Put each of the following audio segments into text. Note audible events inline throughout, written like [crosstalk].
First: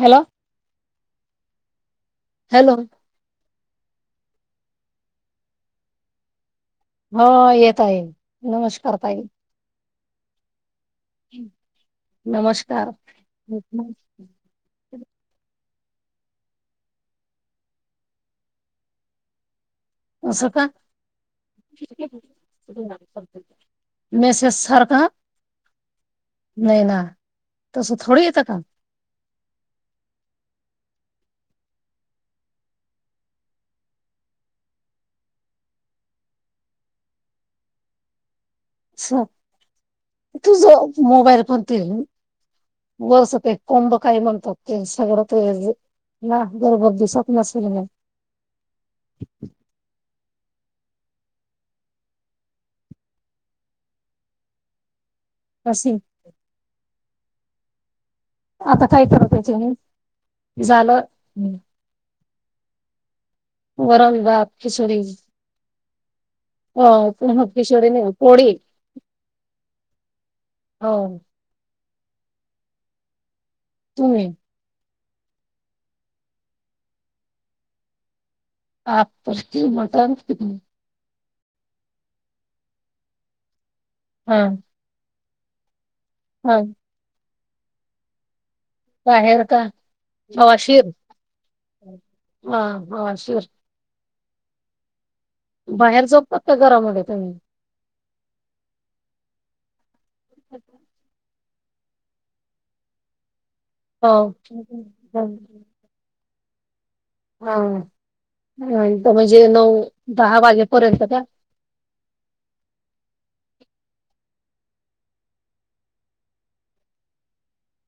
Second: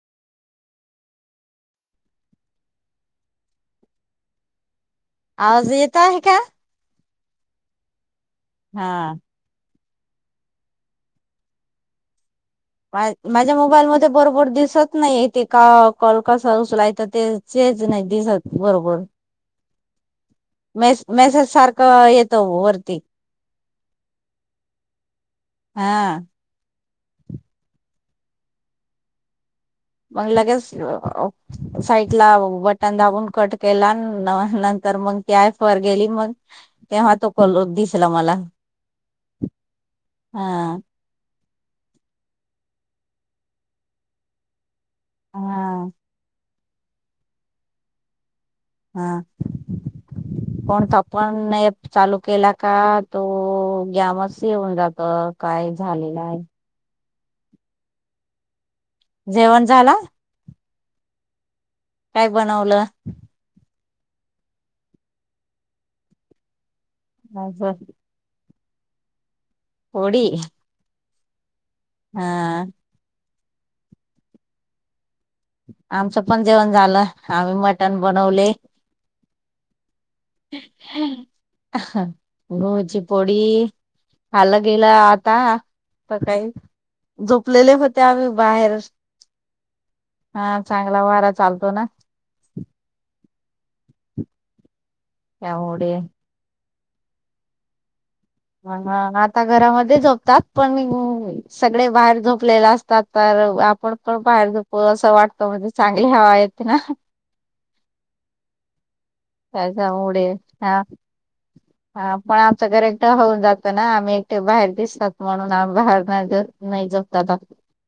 Hello hello आवाज येतो आहे का हा येत आहे नमस्कार हा. ताई हम् मा माझ्या मोबाईल मध्ये बरोबर दिसत नाही तिथ का कल कसा उचलाय तर तेच नाही दिसत बरोबर स का मेस मेसेज सारखं येतो वरती मेसेज सर का हा नाही ना तसं थोड येतं काम मग लगेच साईड ला बटन दाबून कट केला नंतर मग ती आय फर गेली मग तेव्हा तो दिसला मला हा तुझ मोबाईल पण वरस का कोंब काय म्हणतात इशगर त हेज हा ना गर्भगती सवपना सर हा कोणता पण प चालू केला का तो गॅमस येऊन जात काय अशी झालेलं आहे आता काय कर त्याचे जेवण हे. झाला? झालं. काय बनवलं? वरण भात किशोरी हो पुमग किशोरीने कोडी होडी. हो. हा. तुम्ही आमचं पण जेवण झालं आम्ही मटण बनवले. [unintelligible] [unintelligible] गव्हाची पोडी हां, अला गेला आ [unintelligible] म काय हां. जो लेले होते आम्ही बाहेर बाहेर का हा हवाशीर चांगला वारा चालतो ना हा हवाशीर. त्यामुळे बाहेर झोपतात का घरामध्ये. [unintelligible] हा हा आता घरामध्ये झोप तात पण मी सगळे बाहेर झोपलेले असतात तर आपण पण हो. बाहेर जो असं हां, वाटत म्हणजे चांगली हवा ये ना. हा हा हा. त्याचा उढ हा का? हा पण आमच करेक्ट होऊन जात ना आम्ही एकटे बाहेर दिसतात म्हणून आम्ही बाहेर नाही नाही जात दादा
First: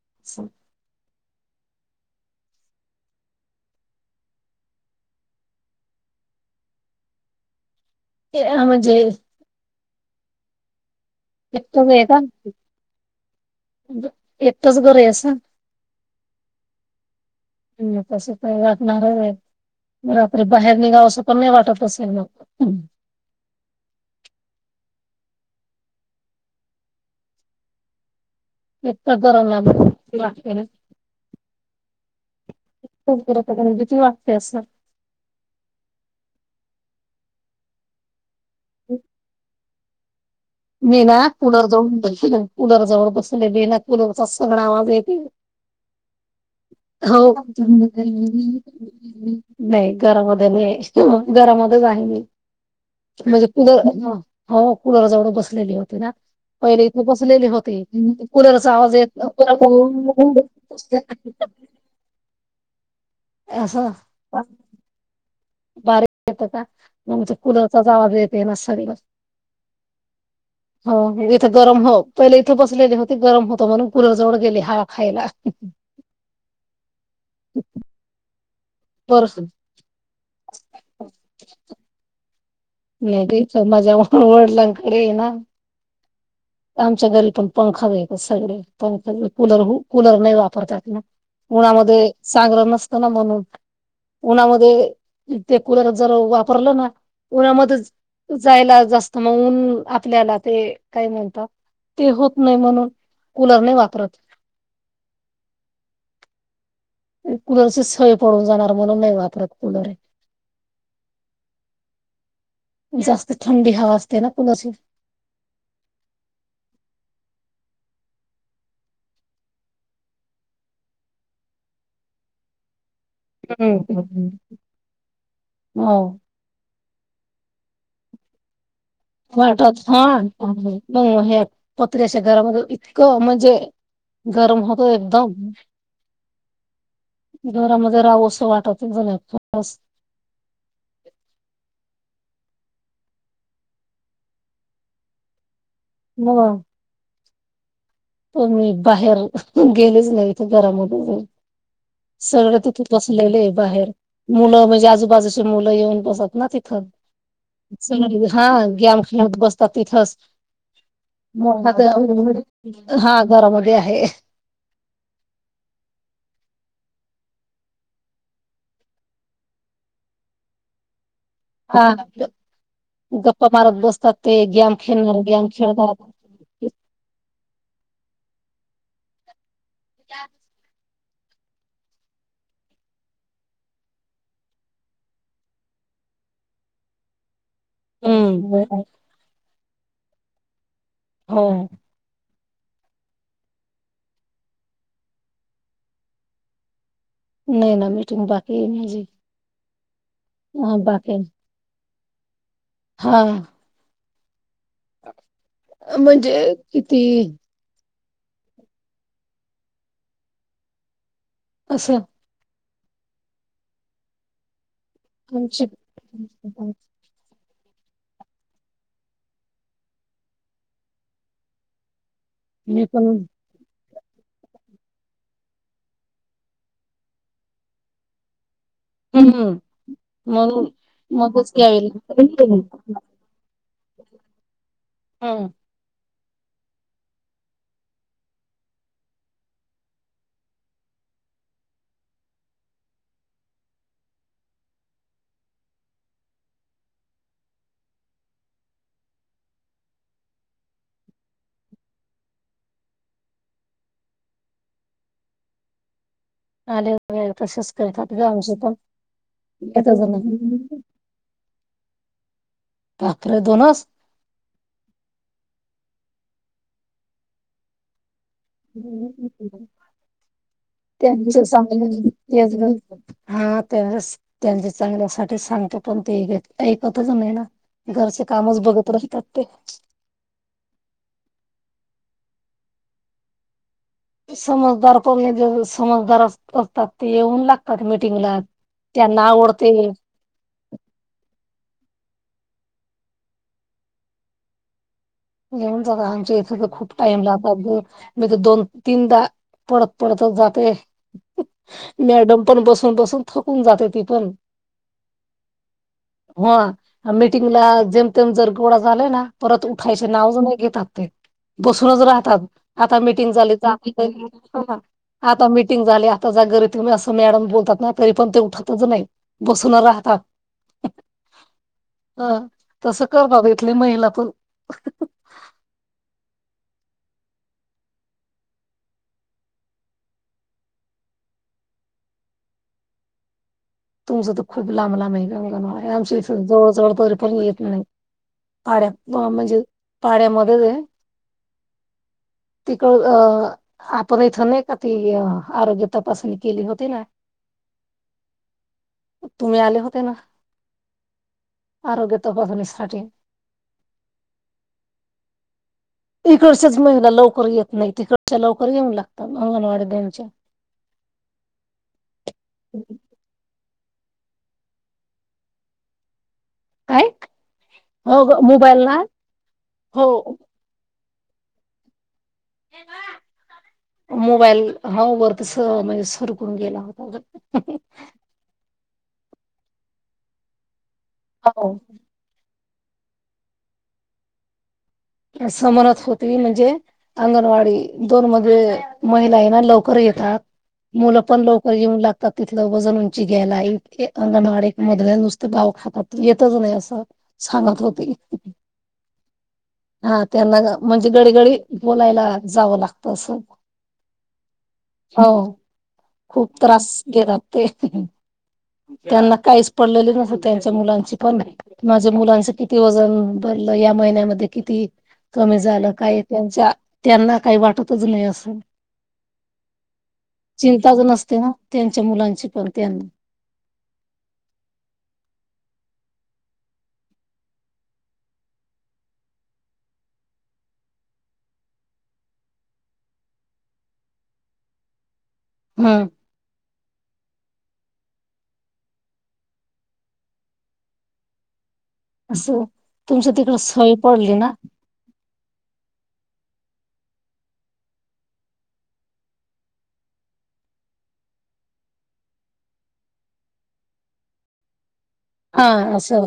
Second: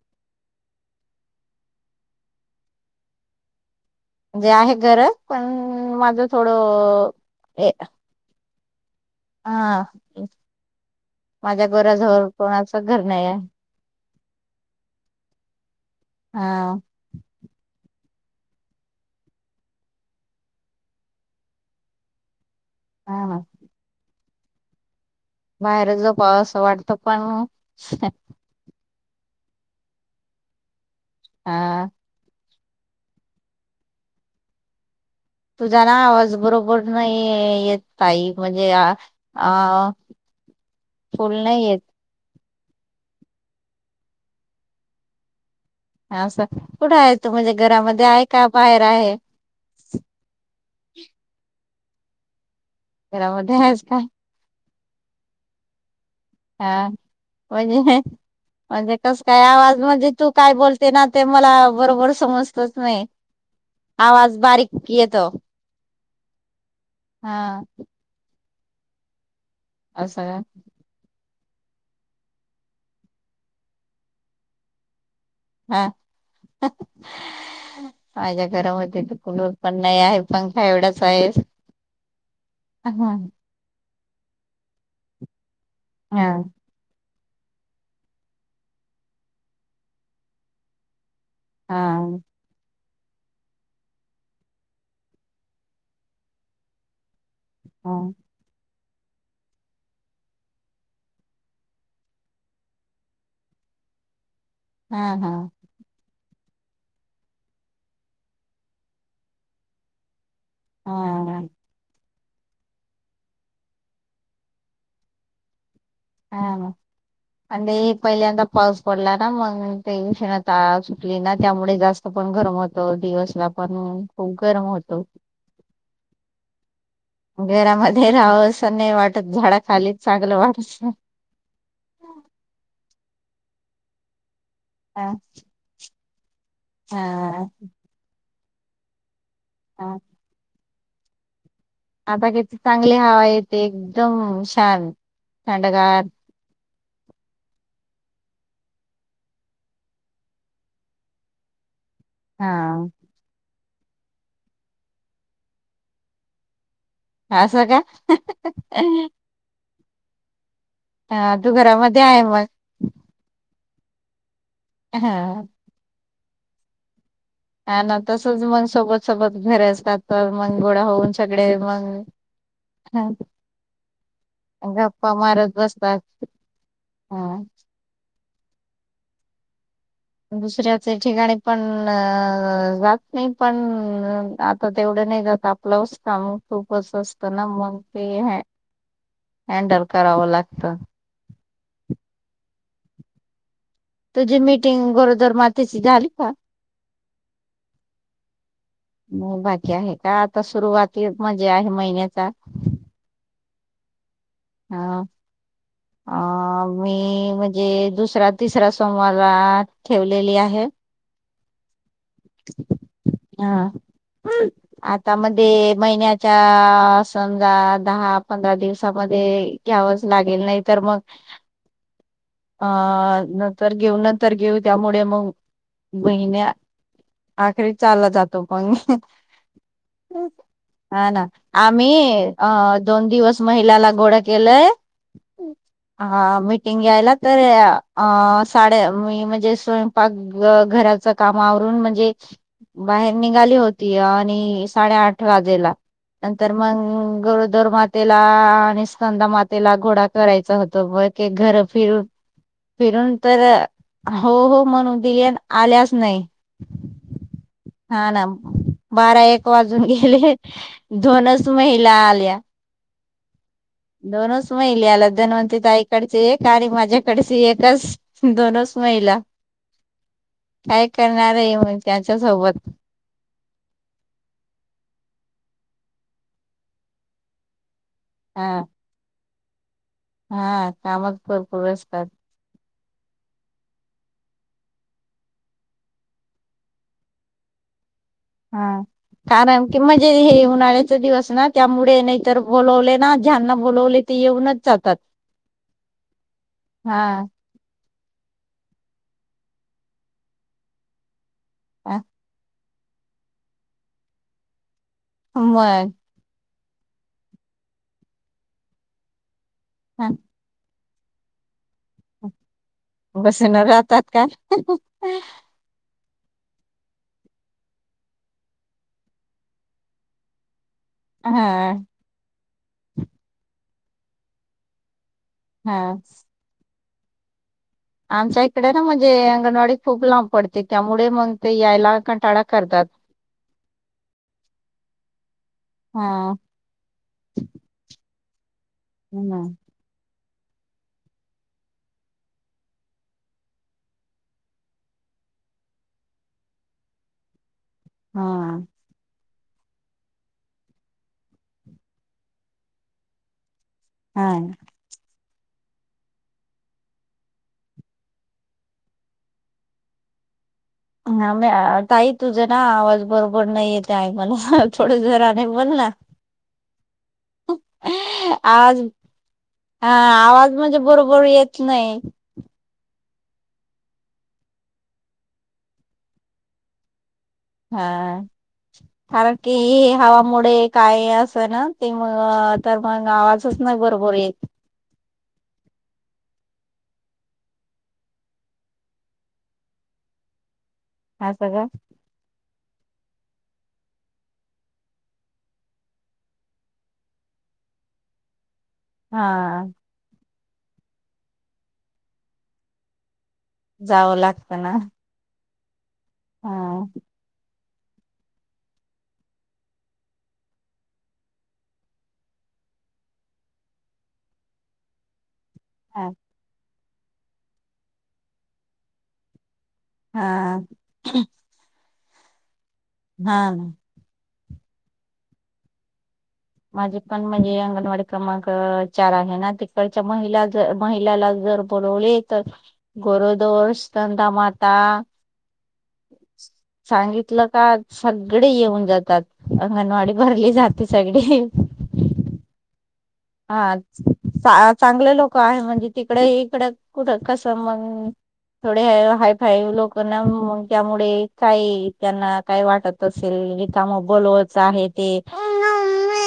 [unintelligible] म्हणजे आहे घर पण माझं थोडं हे हे ये म्हणजे [unintelligible] माझ्या एकटंच आहे का? घराजवळ कोणाचं घर नाही आहे. एकटच घर आहे असं हा. तस काही वाटणार आहे होय रात्री बाहेर निघाव असं पण नाही वाटत असेल मग. हम्म. हा हा बाहेर झोपावं अस वाटत पण एकट जरा लांब हा म्हणजे तिथं भिती वाटते असं तुझा ना आवाज बरोबर नाही येत ताई म्हणजे आ आ मी ना कुलर जवळ बसेल ये कुलरजवळ बसले बिना कुलरचा सगळा आवाज येते असं कुठं आहे हो तू म्हणजे घरामध्ये आहे का बाहेर आहे -नाही घरामध्ये नाहीये घरामध्ये वाहिनी म्हणजे घरामध्ये कूल आहेस का हो कुलर जवळ बस नेली होती ना पहिले हा इथे बसलेली होती म्हणजे कूलरचा आवाज -म्हणजे येत कस काय आवाज म्हणजे तू काय बोलते ना ते मला बरोबर समजत होय असं आवाज बारीक येतो? बारीक येत का म्हणजे हा कुलरचाच आवाज येत ते मसाले भाज असं काय? गरम हो, पहिले इथं बसलेले होते गरम होत म्हणून कुलर जवळ गेले हवा खायला हा हा गरम होती तर परस कुलर पण नाही आहे पंखा एवढाच आहे हा हा नाही बाईच मजा वडिलांकडे ये ना हा आमच्या घरी पण पंखा नाय सगळे पंख कुलर, कुलर नाही वापरतात ना - उन्हामध्ये हा चागलं नस? ना म्हणून उन्हामध्ये ते कुलर जर वापरलं ना उन्हामध्येच जायला जास्त मून आपल्याला ते काय म्हण ते होत नाही म्हणून कूलर नाही वापरत हा हा कुलरची सय पडून जाणार म्हणून नाही वापरत कुलर ये. हाहा जास्त थंडी हवा असते ना कुलरची हा आणि ते पहिल्यांदा पाऊस पडला ना मग ते उष्णता सुकली ना त्यामुळे जास्त पण गरम होत द दिवसला पण हम्म हम्म खूप गरम होतो हो घरामध्ये रहावस वाट हा मग पत्र्याच्या घरामध्ये क म्हणजे गरम होतो हा एकदम दरामध्ये राहावस वाटा खूप झाल्यात बस् हा आता किती चांगली हवा येते एकदम छान थंडगार त मी बाहेर गेलेली ज इथं गरम होत ज सगळ हा तिथं बसलेले बाहेर मुलं म्हणजे आजूबाजूची मुलं येऊन बसत ना तिथं असं का हा गेम खेळत बसत तर तिथच हा तू घरामध्ये आहे मग हा घरामध्ये आहे हा ह ना तसच मग सोबत सोबत घरे असतात तर मन गोड होऊन सगळे हा मग गप्पा मारत बसतात ते गॅम गप्पा खेळणार गॅम मारत खेळणार बसतात हा दुसऱ्या त्या ठिकाणी पण जात नाही पण आता तेवढं नाही जात आपलंच काम खूपच असतं ना म ते हाय हम्म हंडल कराव लागत हो तुझी मिटिंग गरोदर मातेची झाली का? नाही ना मीटिंग बाकी आहे माझी क्या हे काय आता हा सुरुवाती बाकी मज्जा आहे महिन्यात चहा हा हा अ म्हणजे किती मी म्हणजे दुस त या तिसऱ्या सोमवारला ठेवलेली आहे. असं हा आता आमची मध्ये महिन्याच्या स दहा दहा पंधरा दिवसामध्ये घ्यावच लागेल नाही तर मग हा मी पण नाहीतर घेऊ नंतर घेऊ त्यामुळे मग महिन्या आखरी चालला जातो हम्म म्हणून हा ना मगच घ्यावे आम्ही अ लागतात दोन दिवस म्हहि पिल्याला गोडं केलंय. [unintelligible] हा मीटिंग घ्यायला तर साडे मी म्हणजे स्वयंपाक, घराचं काम म आवरून म्हणजे बाहेर निघाली होती आणि साडेआठ वाजेला नंतर मग गरोदर मातेला आणि स्कंदा मातेला घोडा करायचा होतो बकी घर फिरून फिरून तर हो हो म्हणून दिली आणि आल्याच नाही. आले वगैरे तसेच हा करतात ग ना आमचे पण बारा एक वाजून येतच गेले नाही दोनच महिला आल्या भाकरे दोनच दोनच महिल्या आल्या धनवती ताई तीकडचे एक आणि माझ्याकडचे एकच दोनच महिला का त्यांच चांग हा [unintelligible] त्याचाच चांगलं आता सांगतो पण ते हे ऐकतचं नाही ना. घरचे हा कामच बघत राहतात. ते हा कामच भरपूर असतात समजदार पोरगी जर समजदार असतात ते येऊन लागतात म हा कारण कि म्हणजे हे उन्हाळ्याचे दिवस ना. त्यामुळे नाही तर बोलवले ना ज्यांना बोलवले ते येऊनच जातात. घेऊन जातात आमच्या इथं तर खूप टाइम हा लागतो. मी ते दोन तीनदा पळत पळतच जाते. मॅडम. पण बसून बसून थकून जाते ती पण अम माय. ह मीटिंगला जेमतेम जर गोळा झाला ना परत खायचं नाव नाही घेतात. बसूनच राहतात. आता मिीटिंग झाली बसून राहतात का [unintelligible] आता मिीटिंग झाली. आता जा घरी असं मॅडम बोलतात ना तरी पण ते उठतच नाही बसून राहतात. हा. हा तसं कर बाबा इथले महिला पण हा. आमच्या इकडे ना म्हणजे अंगणवाडी खूप लांब पडते त्यामुळे मग ते यायला कंटाळा करतात. तुमचं तर खूप लांबला अंगणवाड्या हा आमशी जवळजवळ तरी पण येत नाही. पाड्या हम्म. म्हणजे पाड्यामध्ये [unintelligible] तिक अ आपण इथ नाही का ती आरोग्य तपासणी केली होती ना. हा तुम्ही आले होते ना आरोग्य तपासणीसाठी हा. हि कडच्याच महिला लवकर येत नाही तिकडच्या लवकर येऊन लागतात अंगणवाडी त्यांच्या आम्ही तई तुझा ना आवाज बरोबर नाही येत. टाईमला थोडा जोराने बोल ना. काय हो आवाज मोबाईल ना हा हो आवाज म्हणजे बरोबर येत नाही. मोबाईल हा वर तस म्हणजे सर करून गेला होता. हाआ कारण की हावा मोडे काय असं ना हो ते मग तर मग आवाजच नाही बरोबर येत. असमनत होती म्हणजे अंगणवाडी दोन मध्ये महिला आहे ना लवकर येतात. मुलं पण असं का लवकर येेऊन लागतात. तिथलं वजन उंची ग्यायला अंगणवाडी मधले नुसते गाव खातात येतच नाही असं सांगत होते. हा- त्यांना म्हणजे गडीगडी बोलायला जावं लागतं असं. जावं लागते ना. हो खूप हा त्रास घेतात. ते त्यांना काहीच पडलेले नस त्यांच्या मुलांची पण माझ्या मुलांचं किती वजन भरलं या महिन्यामध्ये किती कमी झालं हा काय त्यांच्या त्यांना काही वाटतच नाही असं हा चिंताच नसते ना त्यां त्या मुलांची पर हा माझे पण म्हणजे अंगणवाडी क्रमांक चार आहे ना तिकडच्या महिला ज महिलाला जर बोलवले तर गोरोदोषतंदा माता हा सांगि लकात सगडी येऊन जातात अंगणवाडी भरली जाते सगडी ईही असो हा चांगले लोक आहे म्हणजे ते इकड इकडं कुठ कसं मग थोडे हाय फाय लोकना म त्यामुडे काही त्यांना काय वाटत असेल इ काम बोलवच आहे ते हा असं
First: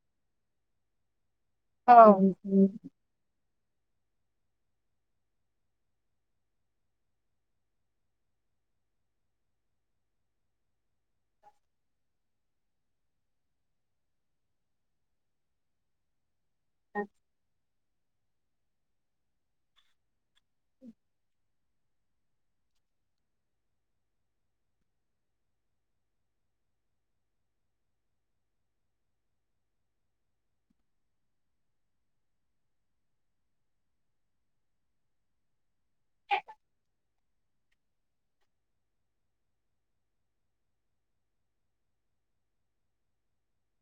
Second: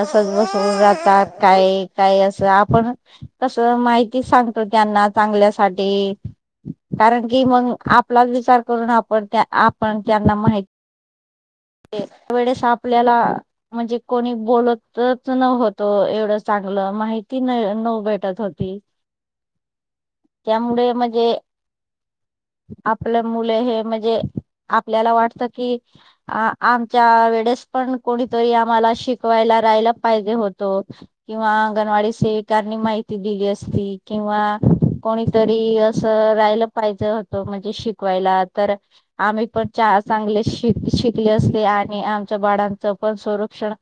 असच बसून जा तात काय हा काय असं आपण तसं माहिती सांगतो त्यांना चांगल्यासाठी कारण की मग आपलाच विचार करून आपण त्या आपण त्यांना माहि वेळेस आपल्याला म्हणजे कोणी बोलतच न होत तो एवढंच चांगलं माहिती नाही नव भेटत होती त्यामुळे म्हणजे आपलं मुले हे म्हणजे आपल्याला वाटत की आ आमच्या वेडेस पण कोणीतरी आम्हाला शिकवायला राहायला पाहिजे होत किंवा अंगणवाडी सेविकांनी माहिती दिली असती किंवा कोणीतरी असं राहिलं पाहिजे होतं म्हणजे शिकवायला तर आम्ही पण च चांगले शिक शिकले असते आणि आमच्या बाडांच पण संरक्षण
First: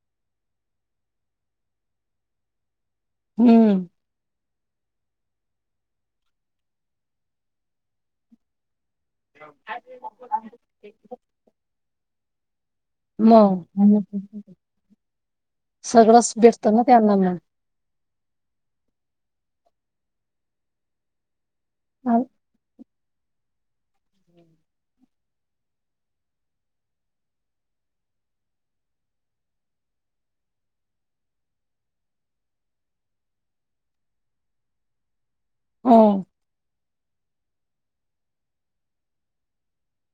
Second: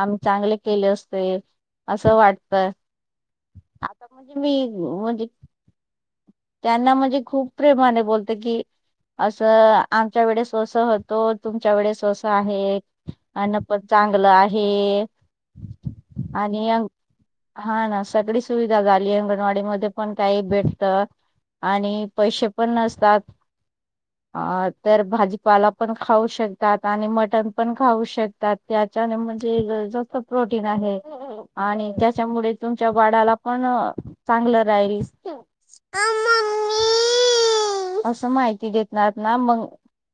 आम्ही चांगले केले अस ते असं वाटतय हम्म मी म्हणजे त्यांना म्हणजे खूप प्रेमाने बोलत की असं आमच्या वेळे अस होतो तुमच्या वेळे अस आहे अन्न मग पण चांगलं आहे सगळंच भेटत आणि ना त्यांना मग हा ना सगडी सुविधा झाली अंग वाडी मध्ये पण काही भेटतं आणि पैसे पण नसतात हा तर भाजी तुपाला पण खाऊ शकतात आणि मटण पण खाऊ शकतात त्याच्याने म्हणजे जास्त प्रोटीन आहे आणि त्याच्यामुळे तुमच्या वाडाला पण चांगलं राहील होम असं माहिती देतणार ना मंग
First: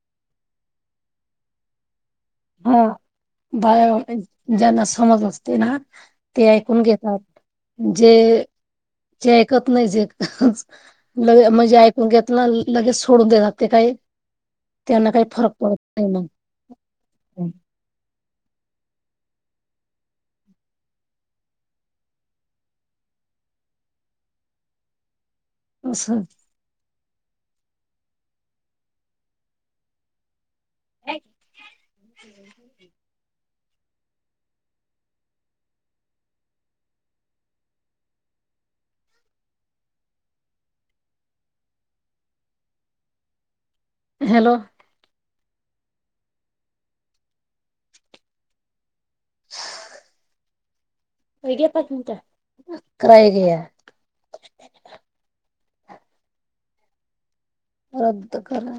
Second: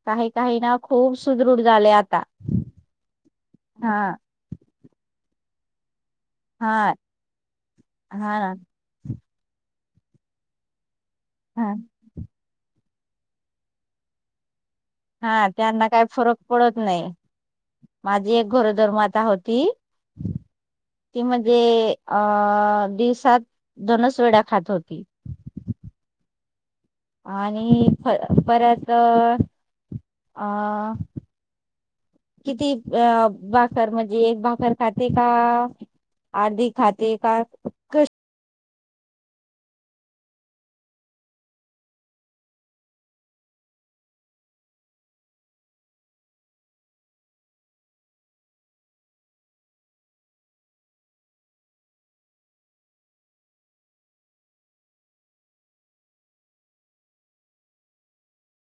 काही काही ना खूप सुदृढ झाले आता हा बाय हा ज्यांना समाज अस ते ना ते ऐकून हा घेतात जे हा ना जे कत नजेक अहक लगे हा मजे ऐकून घेतल न लगे सोडून देतात ते काय हा त्यांना काही फरक पडत नाही माझी एक गोरोदरमाता होती ती म्हणली दिवसात दोनच वेळा खात होती [inaudible] आणि परत अ किती अ बा सर म्हणजे एक भाकरर खाते का अर्धी खाते का हॅलो हो पाच मिट काय ग रद्द करा